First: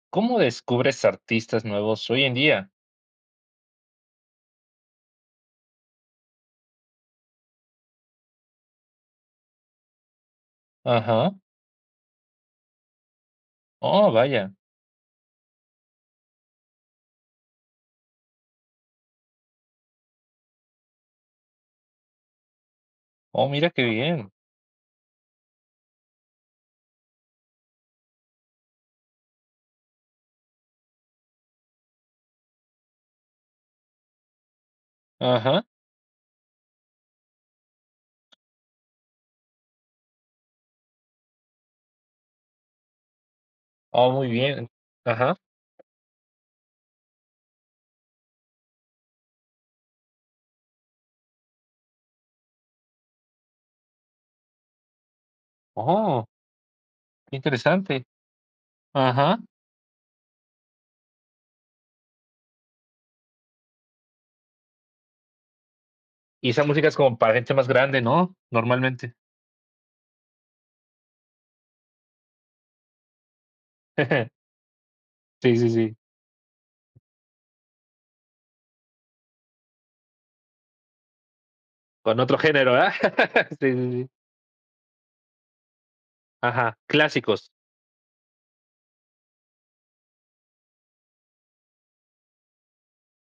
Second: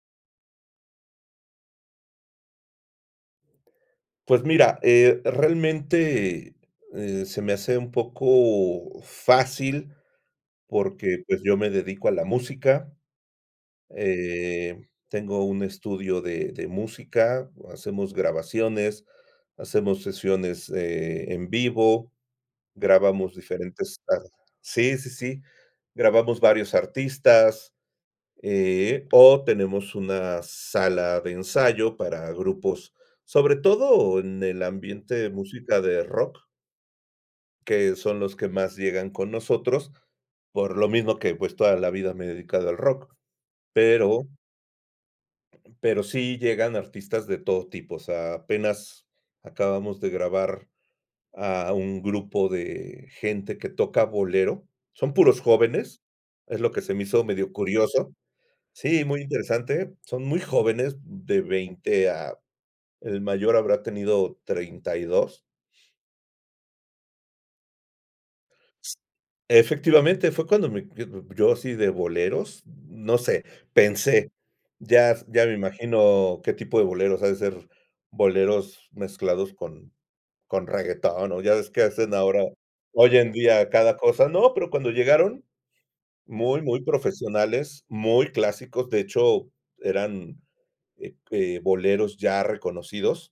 ¿Cómo descubres artistas nuevos hoy en día? Pues mira, eh, realmente, eh, se me hace un poco fácil, porque, Ajá. pues yo me dedico a la música. ¡Oh! vaya. Eh, tengo un estudio de de música, hacemos grabaciones, hacemos sesiones, eh, en vivo, grabamos Oh, mira, qué diferentes ar bien. sí, sí, sí. Grabamos varios artistas, eh, oh tenemos una sala de ensayo para grupos, sobre todo en el ambiente de Ajá. música de rock que son los que más llegan con nosotros, por lo mismo que, pues, toda la vida me he dedicado al rock. Oh, Pero muy bien. Ajá. pero sí llegan artistas de todo tipo, o sea, apenas acabamos de grabar a un grupo de gente que toca bolero, son puros jóvenes, ¡Oh! es lo que se me hizo Qué medio interesante. curioso sí, muy Ajá. interesante. Son muy jóvenes, de 20 a el mayor habrá tenido 32 Y esa música es como para gente más grande, ¿no? Normalmente. Efectivamente, fue cuando me, yo d yo sí de boleros, no sé. Pensé, ya ya me Sí, sí, sí. imagino qué tipo de boleros, ha de ser boleros mezclados con con reguetón. O ya ves que hacen Con otro ahora, género, ¿ah? hoy en día Sí, sí, cada sí. cosa. No, pero cuando llegaron muy, Ajá, muy clásicos. profesionales, muy clásicos. De hecho eran, eh eh, boleros ya reconocidos